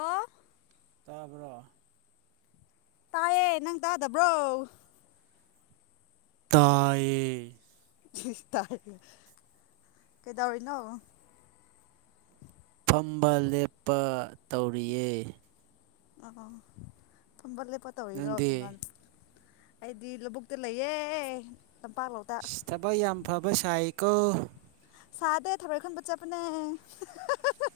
ꯑꯣ ꯇꯥꯕ꯭ꯔꯣ ꯇꯥꯏꯌꯦ ꯅꯪ ꯇꯥꯗꯕ꯭ꯔꯣ ꯇꯌꯦ ꯇ ꯀꯩꯗ ꯑꯣꯏꯣꯏꯅꯣ ꯐꯝꯕ ꯂꯦꯞꯄ ꯇꯧꯔꯤꯌꯦ ꯑꯝꯕꯂꯦ ꯄꯇꯥ ꯑꯣꯏ ꯔꯑꯣ ꯅꯪꯗꯤ ꯀ ꯑꯩꯗꯤ ꯂꯧꯕꯕꯨꯛꯇ ꯂꯩꯌꯦ ꯇꯝꯄꯥꯛꯂꯧꯗ ꯊꯕꯛ ꯌꯥꯝ ꯐꯕ ꯁꯥꯏꯀꯣ ꯁꯥꯗꯦ ꯊꯔꯦ ꯈꯟꯕ ꯆꯕꯅꯦ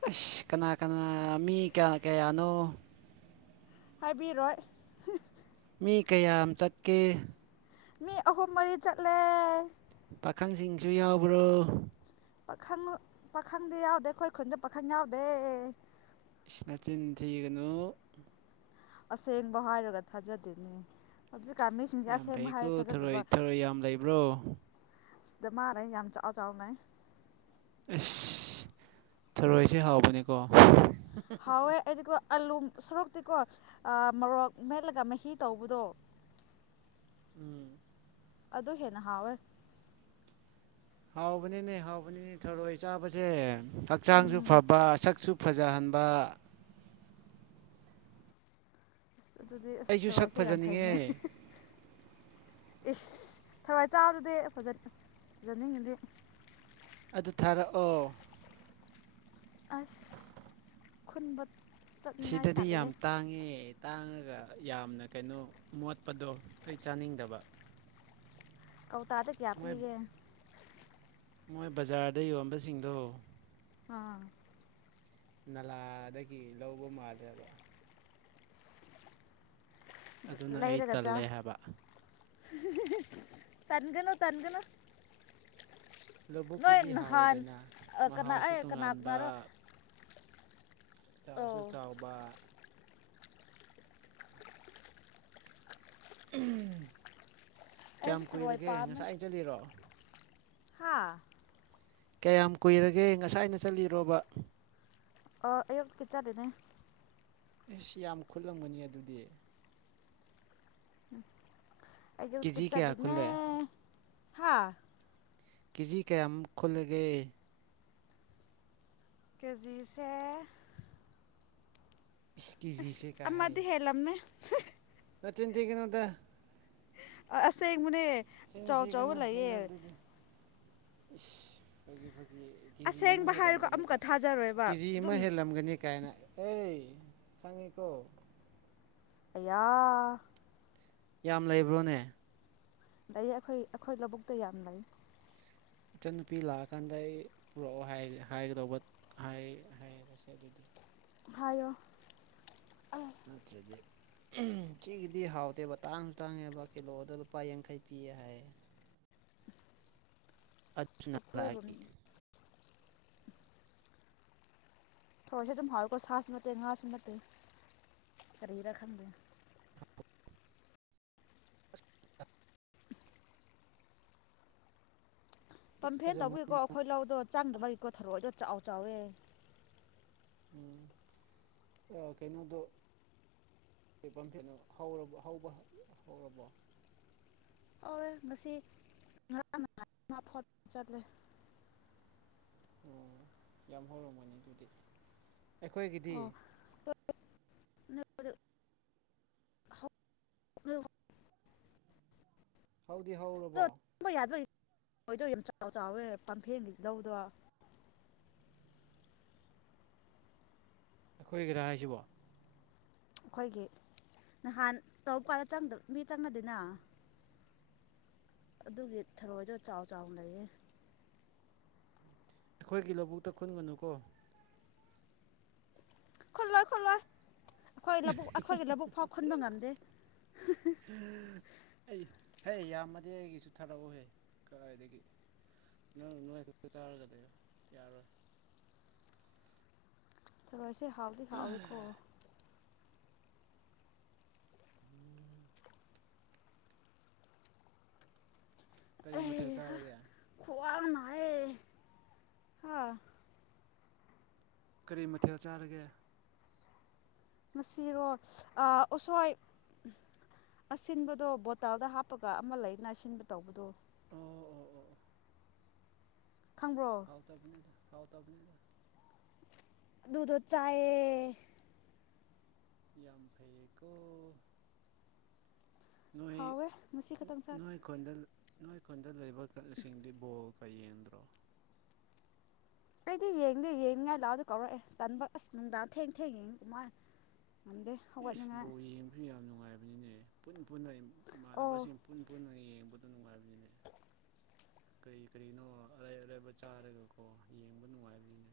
ꯑꯁ ꯀꯅꯥ ꯀꯅꯥ ꯃꯤ ꯀꯌꯥ ꯀꯌꯥꯅꯣ ꯍꯥꯏꯕꯤꯔꯣꯏ ꯃꯤ ꯀꯌꯥꯝ ꯆꯠꯀꯦ ꯃꯤ ꯑꯍꯨꯝ ꯃꯔꯤ ꯆꯠꯂꯦ ꯄꯥꯈꯪꯁꯤꯡꯁꯨ ꯌꯥꯎꯕ꯭ꯔꯣ ꯄꯥꯈꯪ ꯄꯥꯈꯪꯗꯤ ꯌꯥꯎꯗꯦ ꯑꯩꯈꯣꯏ ꯈꯨꯟꯁꯨ ꯄꯥꯈꯪ ꯌꯥꯎꯗꯦ ꯁꯤꯅꯇꯤꯟ ꯊꯤꯒꯅꯨ ꯑꯁꯦꯡꯕ ꯍꯥꯏꯔꯒ ꯊꯥꯖꯗꯦꯅꯦ ꯍꯧ ꯀꯥꯃꯤꯁꯤꯡꯁꯦ ꯌꯥꯝ ꯑꯁꯦꯡꯕ ꯐꯩꯀꯣ ꯍꯥꯏꯔꯦ ꯊꯔꯣꯏ ꯊꯥꯖꯗꯕ ꯊꯔꯣꯏ ꯌꯥꯝ ꯂꯩꯕ꯭ꯔꯣ ꯑꯗꯨ ꯃꯥꯔꯦ ꯌꯥꯝ ꯆꯥꯎꯥꯛ ꯆꯥꯎꯅ ꯑꯁ ꯊꯔꯣꯏꯁꯦ ꯍꯥꯎꯕꯅꯤꯀꯣ ꯍꯥꯎꯣꯏ ꯑꯩꯀꯣ ꯑꯥꯜꯂꯨ ꯁꯣꯔꯣꯛꯇꯤꯀꯣ ꯃꯣꯔꯣꯛ ꯃꯦꯠꯂꯒ ꯃꯍꯤ ꯇꯧꯕꯗꯣ ꯎꯝ ꯑꯗꯣ ꯍꯦꯅ ꯍꯥꯥꯎꯋ ꯍꯥꯎꯕꯅꯤꯅꯦ ꯍꯥꯎꯕꯅꯤꯅꯦ ꯊꯣꯔꯣꯏ ꯆꯥꯕꯁꯦ ꯍꯛꯆꯥꯡꯁꯨ ꯎꯝ ꯐꯕ ꯁꯛꯁꯨ ꯐꯖꯍꯟꯕ ꯑꯁ ꯑꯗꯨꯗꯤ ꯑꯁ ꯑꯩꯁꯨ ꯁꯛ ꯊꯧꯔꯑꯣꯁꯦ ꯌꯥꯝ ꯐꯖꯅꯤꯡꯉꯦ ꯐꯩꯩꯅꯩ ꯏꯁ ꯊꯋꯥꯏ ꯆꯥꯕꯗꯨꯗꯤ ꯐꯖꯅꯤꯡꯉꯤꯗꯤ ꯑꯗꯨ ꯊꯥꯔꯛꯑꯣ ꯑꯁ ꯈꯨꯟꯕꯥ ꯑꯁꯤꯗꯗꯤ ꯌꯥꯝ ꯇꯥꯡꯉꯦ ꯇꯥꯡꯉꯒ ꯌꯥꯝꯅ ꯀꯩꯅꯣ ꯃꯣꯠꯄꯗꯣ ꯑꯩ ꯆꯥꯅꯤꯡꯗꯕ ꯀꯧꯇꯥꯗ ꯀꯌꯥ ꯃꯣꯏ ꯀꯨꯏꯒꯦ ꯃꯣꯏ ꯕꯖꯥꯔꯗ ꯌꯣꯟꯕꯁꯤꯡꯗꯣ ꯑꯥ ꯅꯂꯥꯗꯒꯤ ꯂꯧꯕ ꯃꯥꯜꯂꯦꯕ ꯑꯗꯨꯅ ꯑꯩ ꯇꯜꯂꯦ ꯍꯥꯏꯕ ꯇꯥꯟꯒꯅꯣ ꯇꯥꯟꯒꯅꯣ ꯂꯧꯕꯕꯨꯛꯀꯤꯗꯤ ꯍꯥꯎꯋꯦꯗꯅ ꯀꯅꯥ ꯃꯍꯥꯎꯁꯨ ꯑꯩ ꯀꯅꯥ ꯇꯣꯉꯥꯟꯕ ꯀꯅꯥꯔꯣ ꯑꯣ ꯆꯥꯎꯁꯨ ꯆꯥꯎꯕ ꯑꯩꯁꯨ ꯀꯌꯥꯝ ꯊꯔꯣꯏ ꯀꯨꯏꯔꯒꯦ ꯉꯁꯥꯏ ꯑ ꯆꯠꯂꯤꯔꯣ ꯍꯥꯥ ꯀꯌꯥꯝ ꯀꯨꯏꯔꯒꯦ ꯉꯁꯥꯏꯅ ꯆꯠꯂꯤꯔꯣꯕ ꯑꯣ ꯑꯌꯨꯕ ꯀꯩ ꯆꯠꯅꯦ ꯑꯩꯁ ꯌꯥꯝ ꯈꯨꯠꯂꯝꯪꯕꯅꯤ ꯑꯗꯨꯗꯤ ꯑꯀꯤꯞ ꯀꯦꯖꯤ ꯀꯌꯥ ꯆꯠꯂꯤꯅꯦ ꯈꯨꯜꯂꯦ ꯍꯥ ꯀꯦꯖꯤ ꯀꯌꯥꯝꯃꯨꯛ ꯈꯨꯜꯂꯒꯦ ꯀꯦꯖꯤꯁ ꯏꯁ ꯑꯁ ꯀꯦꯖꯤꯁꯦ ꯀꯥ ꯍꯥꯏ ꯑꯃꯗꯤ ꯍꯦꯜꯂꯝꯃꯦ ꯅꯆꯤꯟ ꯊꯤꯒꯅꯨꯗ ꯑꯁꯦꯡ ꯕꯅꯦ ꯆꯤꯟ ꯊꯤꯒꯅꯨ ꯍꯩꯅꯗꯦꯗ ꯏꯁ ꯈꫭꯏꯒꯤ ꯈꫭꯏ ꯉꯤ ꯀꯦꯖꯤ ꯑꯃ ꯑꯁꯦꯡꯕ ꯍꯥꯏꯔꯒ ꯍꯦꯜꯂꯝꯒꯅꯤ ꯀꯥ ꯑꯃꯨꯛꯀ ꯊꯥꯖꯔꯣꯏꯕ ꯀꯦꯖꯤ ꯑꯃ ꯑꯗꯨꯝ ꯍꯦꯜꯂꯝꯒꯅꯤ ꯀꯥꯏꯅ ꯑꯩ ꯈꯪꯉꯤꯀꯣ ꯑꯌꯥ ꯌꯥꯝ ꯂꯩꯕ꯭ꯔꯣꯅꯦ ꯂꯩ ꯑꯩꯈꯣꯏ ꯑꯩꯈꯣꯏ ꯂꯧꯕꯨꯛꯇ ꯌꯥꯝ ꯂꯩ ꯏꯆꯟ ꯅꯨꯄꯤ ꯂꯥꯛꯑꯀꯥꯟꯗ ꯑꯩ ꯄꯨꯔꯛꯑꯣ ꯍꯥꯏꯒꯉꯦ ꯍꯥꯏꯒꯗꯧꯕ ꯍꯥꯏ ꯍꯥꯏꯔꯁꯦ ꯑꯗꯨꯗꯤ ꯍꯥꯏꯌꯣ ꯑ ꯅꯠꯇ꯭ꯔꯗꯤ ꯎꯝ ꯁꯤꯒꯤꯗꯤ ꯍꯥꯎꯇꯦꯕ ꯇꯥꯡꯁꯨ ꯇꯥꯡꯉꯦꯕ ꯀꯤꯂꯣꯗ ꯂꯨꯄꯥ ꯌꯥꯡꯈꯩ ꯄꯤꯌꯦ ꯍꯥꯏꯌꯦ [unintelligible] [inaudible] ꯑꯥꯠ ꯇꯨꯟꯅ ꯑꯩꯈꯣꯏꯔꯣꯝ ꯂꯥꯏꯀꯤ ꯊꯣꯟꯁꯦ ꯗꯨꯝ ꯍꯜ ꯂꯨꯀꯣ ꯁꯥꯁꯨ ꯅꯠꯇꯦ ꯉꯥꯁꯨ ꯟꯠꯇꯦ ꯀꯔꯤꯔꯥ ꯈꯟꯗꯦ ꯄꯝꯐꯦꯟ ꯇꯧꯕꯨꯏꯀꯣ ꯐꯖꯔꯝꯒꯅꯤ ꯑꯩꯈꯣꯏ ꯂꯧꯗꯣ ꯆꯪꯗꯕꯩꯀꯣ ꯊꯔꫭꯏꯗꫭ ꯆꯥꯎ ꯆꯥꯎꯋꯦ ꯎꯝ ꯑꯩ ꯀꯩꯅꯣꯗꯣ ꯀꯩ ꯄꯝꯐꯦꯠꯅꫭ ꯍꯧꯔ ꯍꯧꯕ ꯍꯧꯔꯕꯣ ꯑꯧꯔꯦ ꯉꯁꯤ ꯉꯔꯥꯡ ꯉꯥꯊꯣꯠ ꯆꯠꯂꯦ ꯑꯣ ꯌꯥꯝ ꯍꯧꯔꯝ ꯃꯣꯏꯅꯦ ꯑꯗꯨꯗꯤ ꯑꯩꯈꯣꯏꯒꯤꯗꯤ ꯑꯣ [unintelligible] [inaudible] ꯍꯧꯗꯤ ꯍꯧꯔꯕꯣ ꯊꯣꯏꯗꯣ ꯌꯥꯝ ꯆꯥꯎ ꯆꯥꯎꯋꯦ ꯄꯝꯐꯦꯟꯒꯤ ꯂꯧꯗꯣ ꯑꯩꯈꯣꯏꯒꯤꯔꯥ ꯍꯥꯏꯁꯤꯕꯣ ꯑꯩꯈꯣꯏꯒꯤ ꯅꯍꯥꯟ ꯇꯧ ꯀꯥꯟ ꯆꯪꯗ ꯃꯤ ꯆꯪꯅꯗꯤꯅ ꯑꯗꯨꯒꯤ ꯊꯔꯣꯏꯗꫭ ꯆꯥꯎ ꯆꯥꯎꯅ ꯂꯩꯌꯦ ꯑꯩꯈꯣꯏꯒꯤ ꯂꯕꯨꯛꯇ ꯈꯨꯟꯒꯅꯨꯀꯣ ꯈꯨꯜꯂꫭꯏ ꯈꯨꯜꯂꫭꯏ ꯑꯩꯈꯣꯏ ꯂꯕꯨꯛ ꯑꯩꯈꯣꯏꯒꯤ ꯂꯕꯨꯛ ꯐꯥꯎ ꯈꯨꯟꯕ ꯉꯝꯗꯦ ꯑꯩ ꯍꯦ ꯌꯥꯝꯃꯗꯤ ꯑꯩꯒꯤꯁꯨ ꯊꯥꯔꯛꯎꯍꯦ ꯀꯔꯥꯏꯗꯒꯤ ꯅꯪ ꯅꯣꯏꯈꯛꯇ ꯆꯥꯔꯒꯗꯤ ꯌꯥꯔꯣꯏ ꯊꯔꯣꯏ ꯁꯦ ꯍꯥꯎꯗꯤ ꯍꯥꯎꯋꯤ ꯀꯣ ꯀꯔꯤ ꯃꯊꯦꯜ ꯑꯦ ꯍꯥ ꯆꯥꯔꯒꯦ ꯈꯋꯥꯡꯅ ꯀꯔꯤ ꯃꯊꯦꯜ ꯆꯥꯔꯒꯦ ꯉꯁꯤꯔꯣ ꯏꯁ ꯑ ꯎꯁꯣꯏ ꯑꯁꯤꯟꯕꯗꯣ ꯕꯣꯇꯜꯗ ꯍꯥꯞꯄꯒ ꯑꯃ ꯂꯩꯗꯅ ꯑꯁꯤꯟꯕ ꯇꯧꯕꯗꯣ ꯑꯣ ꯑꯣ ꯈꯪꯕ꯭ꯔꯣ ꯍꯥꯎ ꯇꯕꯅꯦꯗꫭ ꯍꯥꯎ ꯇꯕꯅꯦꯗꫭ ꯑꯗꯨꯗꫭ ꯆꯥꯏꯌꯦ ꯌꯥꯝ ꯐꯩꯀꯣ ꯅꯣꯏ ꯍꯥꯎꯋꯦ ꯉꯁꯤ ꯈꯛꯇꯪ ꯆꯥ ꯅꯣꯏ ꯈꫭꯟꯗ ꯅꯣꯏ ꯈꯨꯟꯗ ꯂꯩꯕ ꯀꯠꯂꯁꯤꯡꯗꯤ ꯕꯣꯜ ꯀ ꯌꯦꯡꯗ꯭ꯔꯣ ꯑꯩꯗꯤ ꯌꯦꯡꯗꯦ ꯌꯦꯡꯉꯥꯏ ꯂꯥꯛꯑꯒ ꯀꯧꯔꯛꯑꯦ ꯇꯟꯕ ꯑꯁ ꯅꯨꯡꯗꯥꯡ ꯊꯦꯡ ꯊꯦꯡ ꯌꯦꯡꯉꯤ ꯀꯨꯃꯥꯏ ꯏꯁ ꯕꫭꯜ ꯌꯦꯡꯕꯁꯨ ꯌꯥꯝ ꯅꯨꯡꯉꯥꯏ ꯅꯤꯅꯦ ꯄꯨꯟ ꯄꯨꯟꯅ ꯏ ꯑꯣ ꯏꯃꯥꯟꯅꯕꯁꯤꯡ ꯄꯨꯟ ꯄꯨꯟꯅ ꯌꯦꯡꯕꯗꫭ ꯅꯨꯡꯉꯥꯏꯕꯅꯦ ꯀꯔꯤ ꯀꯔꯤꯅꯣ ꯑꯔꯩ ꯑꯔꯩꯕ ꯆꯥꯔꯒꯀꯣ ꯌꯦꯡꯕ ꯅꯨꯡꯉꯥꯏꯕꯅꯤ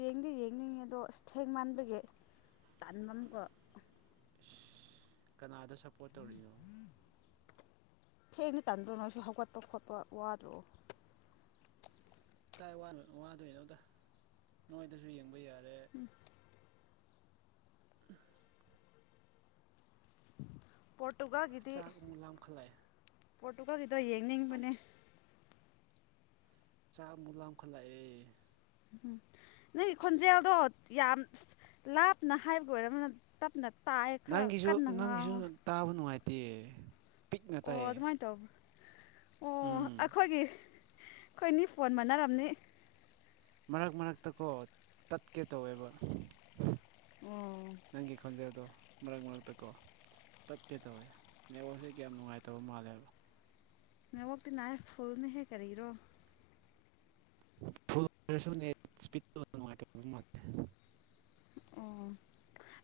ꯌꯦꯡꯗꯤ ꯌꯦꯡꯅꯤꯡꯉꯦꯗꫭ ꯑꯁ ꯊꯦꯡ ꯃꯟꯕꯒꯤ ꯇꯟꯕꯅꯤꯀꫭ ꯀꯅꯥꯗ ꯁꯄꯣꯠ ꯇꯧꯔꯤꯅꯣ ꯊꯦꯡꯅ ꯇꯟꯗ꯭ꯔꯣ ꯅꯣꯏ ꯁꯤ ꯍꯧꯒꯠꯄ ꯈꯣꯠꯄ ꯋꯥꯗ꯭ꯔꯣ ꯀꯥꯏ ꯋꯥꯗꯣꯏꯅꯣꯗ ꯅꯣꯏꯗꯁꯨ ꯌꯦꯡꯕ ꯌꯥꯔꯦ ꯎꯝ [unintelligible] [inaudible] ꯆꯥꯛ ꯑꯃꯨꯛ ꯂꯥꯝꯈꯠꯂꯛꯑꯦ ꯄꯣꯠꯇꯨꯀꯁꯤꯗ ꯌꯦꯡꯅꯤꯡꯕꯅꯦ ꯆꯥꯛ ꯃꯨꯂꯑꯈꯠꯂꯛꯑꯦ ꯎꯝ ꯅꯣꯏ ꯈꯣꯟꯖꯦꯜꯗꯣ ꯌꯥꯝ ꯂꯥꯞꯅ ꯍꯥꯏꯕꯒꯤ ꯑꯣꯏꯔꯔꯕꯅ ꯇꯞꯅ ꯇꯥꯏꯌꯦ ꯈꯔ ꯅꯪꯒꯤꯁꯨ ꯀꯟꯅ ꯅꯪꯒꯤꯁꯨ ꯉꯥꯡꯉꯣ ꯇꯥꯕ ꯅꯨꯡꯉꯥꯏꯇꯦ ꯄꯤꯛꯅ ꯑꯣ ꯇꯥꯏꯌꯦ ꯑꯗꯨꯃꯥꯏ ꯇꯣ ꯑꯣ ꯎꯝ ꯑꯩꯈꯣꯏꯒꯤ ꯑꯩꯈꯣꯏꯅꯤ ꯐꯣꯟ ꯃꯥꯟꯅꯔꯝꯅꯤ ꯃꯔꯛ ꯃꯔꯛꯇꯀꯣ ꯇꯠꯀꯦ ꯇꯧꯋꯦꯕ ꯑꯣ ꯅꯪꯒꯤ ꯈꯣꯟꯖꯗꯣ ꯃꯔꯛ ꯃꯔꯛꯇꯀꯣ ꯇꯠꯀꯦ ꯇꯧꯋꯦ ꯅꯦꯠꯋꯥꯛꯁꯦ ꯀꯌꯥꯝ ꯅꯨꯡꯉꯥꯏꯇꯕ ꯃꯥꯜꯂꯦꯕ ꯃ ꯋꯥꯛꯇ ꯅꯅꯥ ꯐꯨꯜꯅꯦ ꯍꯦ ꯀꯔꯤꯔꯣ ꯐ ꯄ ꯃ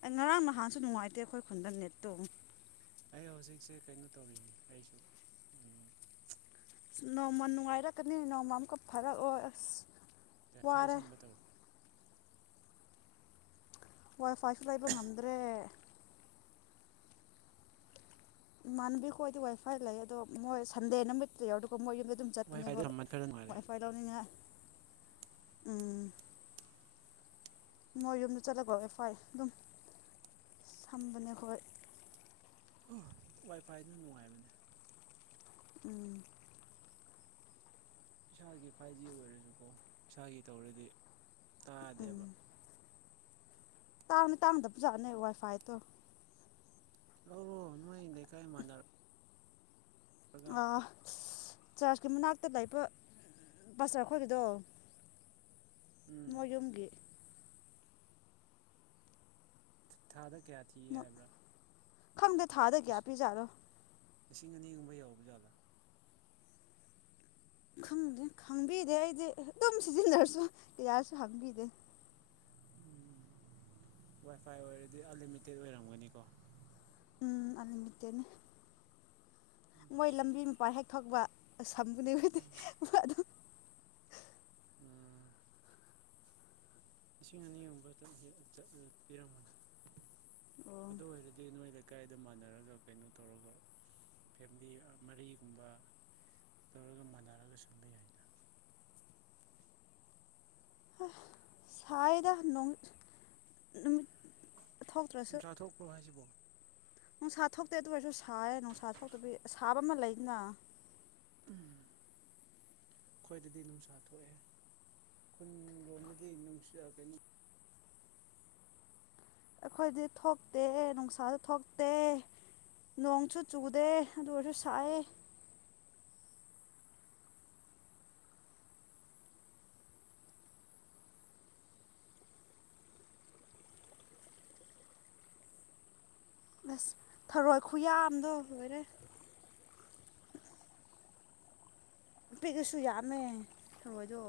ꯑꯣ ꯉꯔꯥꯡ ꯅꯍꯥꯟꯁꯨ ꯅꯨꯡꯉꯥꯏꯇꯦ ꯑꯩꯈꯣꯏ ꯈꯨꯟꯗ ꯅꯦꯠꯇꯣ ꯑꯩ ꯍꯧꯖꯤꯛꯁꯦ ꯀꯩꯅꯣ ꯇꯧꯔꯤꯅꯦ ꯑꯩꯁꯨ ꯅꯣꯡꯃ ꯅꯨꯡꯉꯥꯏꯔꯛꯀꯅꯤ ꯅꯣꯡꯃ ꯑꯃꯨꯛꯀ ꯐꯔꯛꯑꯣ ꯑꯁ ꯦꯐꯥꯏꯜ ꯋꯥꯔꯦ ꯁꯝꯕ ꯇꯧꯔꯤꯦ ꯋꯥꯏ ꯐꯥꯏꯁꯨ ꯂꯩꯕ ꯉꯝꯗ꯭ꯔꯦ ꯏꯃꯥꯟꯅꯕꯤꯈꯣꯗꯤ ꯋꯥꯏ ꯐꯥꯏ ꯂꯩ ꯑꯗꯣ ꯃꯣꯏ ꯁꯟꯗꯦ ꯅꯨꯃꯤꯠꯇ ꯌꯥꯎꯔꯒ ꯃꯣꯏ ꯑꯗꯨꯝ ꯋꯥꯏꯐꯥꯏꯗ ꯆꯠꯄꯅꯦꯀꯣꯣꯏ ꯁꯝꯕ ꯈꯔ ꯅꯨꯡꯉꯥꯏꯔꯦ ꯋꯥꯏꯐꯥꯏ ꯂꯧꯅꯤꯅ ꯎꯝ ꯃꯣꯏ ꯌꯨꯝꯗ ꯆꯠꯂꯀꯣ ꯑꯦꯐ ꯑꯥꯏ ꯑꯗꯨꯝ ꯁꯝꯕꯅꯦ ꯑꯩꯣꯏ ꯋꯥꯏꯐꯥꯏꯅ ꯅꯨꯡꯉꯥꯏꯕꯅꯦ ꯎꯝ ꯏꯁꯥꯒꯤ ꯐꯥꯏꯚ ꯖꯤ ꯑꯣꯏꯔꯁꯨꯀꯣ ꯏꯁꯥꯒꯤ ꯇꯧꯔꯗꯤ ꯇꯥꯗꯦꯕ ꯇꯅꯤ ꯇꯥꯡꯗ ꯄꯨꯖꯥꯅꯦ ꯋꯥꯏ ꯐꯥꯏꯇ ꯂꯧꯔꯣ ꯅꯣꯏ ꯑꯗꯀꯥꯏ ꯃꯥꯟꯅꯔ ꯑ ꯆꯥꯔꯖꯀꯤ ꯃꯅꯥꯛꯇ ꯂꯩꯄ ꯕꯁꯔ ꯑꯩꯈꯣꯏꯒꯤꯗꯣ ꯎꯝ ꯃ ꯌꯨꯝꯒꯤ ꯊꯥꯗ ꯀꯌꯥ ꯊꯤꯌꯦ ꯍꯥꯏꯕ꯭ꯔꯥ ꯈꯪꯗ ꯊꯥꯗꯒꯌꯥ ꯄꯤ ꯌꯥꯗꯣ ꯂꯤꯁꯤꯡ ꯑꯅꯤꯒꯨꯝꯕ ꯌꯎꯕ ꯖꯥꯠꯂꯥ ꯈꯗꯦ ꯈꯪꯕꯤꯗꯦ ꯑꯩꯗꯤ ꯑꯗꯨꯝ ꯁꯤꯖꯤꯟꯅꯔꯁꯨ ꯌꯥ ꯌꯥꯔꯁꯨ ꯈꯪꯕꯤꯗꯦ ꯎꯝ ꯋꯥꯏꯐꯥꯏ ꯑꯣꯏꯔꯗꯤ ꯑꯟꯂꯤꯃꯤꯇꯦꯠ ꯑꯣꯏꯔꯝꯒꯅꯤꯀꯣ ꯎꯝ ꯑꯟꯃꯤꯇꯦꯠꯅꯦ ꯃꯣꯏ ꯂꯝꯕꯤ ꯃꯄꯥꯥꯟ ꯍꯦꯛ ꯊꯛꯄ ꯈꯝꯕꯨꯅꯦꯕꯗꯤ ꯑꯗꯨ ꯎꯝ ꯂꯤꯁꯤꯡ ꯑꯅꯤꯒꯨꯝꯕ ꯄꯔꯃꯅꯤ ꯑꯣ ꯑꯗꯨ ꯑꯣꯏꯔꯗꯤ ꯅꯣꯏ ꯂꯩꯀꯥꯏꯗ ꯃꯥꯟꯅꯔꯒ ꯀꯩꯅꯣ ꯇꯧꯔꯒ ꯐꯦꯃꯤꯂꯤ ꯃꯔꯤꯒꯨꯝꯕ ꯇꯧꯔꯒ ꯃꯅꯔꯒ ꯁꯝꯕ ꯌꯥꯏꯅ ꯁꯗꯣꯡ ꯅꯨꯃꯤ ꯆꯊꯣꯛꯄ꯭ꯔꯚꯥꯏꯁꯤꯕꯨꯣ ꯅꯨꯡꯁꯥ ꯊꯣꯛꯇꯦ ꯑꯗꯨ ꯑꯣꯏꯔꯁꯨ ꯁꯥꯏꯌꯦ ꯅꯨꯡꯁꯥ ꯊꯣꯛꯇꯕꯤ ꯁꯥꯕ ꯑꯃ ꯂꯩꯗꯅ ꯎꯝ ꯈ꯭ꯋꯥꯣꯏꯗꯗꯤ ꯅꯨꯡꯁꯥ ꯊꯣꯛꯑꯦ ꯈꯨꯟ ꯂꯣꯝꯗꯒꯤ ꯅꯨꯡꯁꯤꯛꯒꯅꯤ ꯑꯩꯈꯣꯏꯗꯤ ꯊꯣꯛꯇꯦ ꯅꯨꯡꯁꯥꯗ ꯊꯣꯛꯇꯦ ꯅꯣꯡꯁꯨ ꯆꯨꯗꯦ ꯑꯗꯨ ꯑꯣꯏꯔꯁꯨ ꯁꯥꯏꯦ ꯑꯁ ꯊꯔꯣꯏ ꯈꯨꯌꯥꯗꯣ ꯂꯣꯏꯔꯦ ꯄꯤ ꯀꯁꯨ ꯌꯥꯃꯦ ꯊꯗꯣ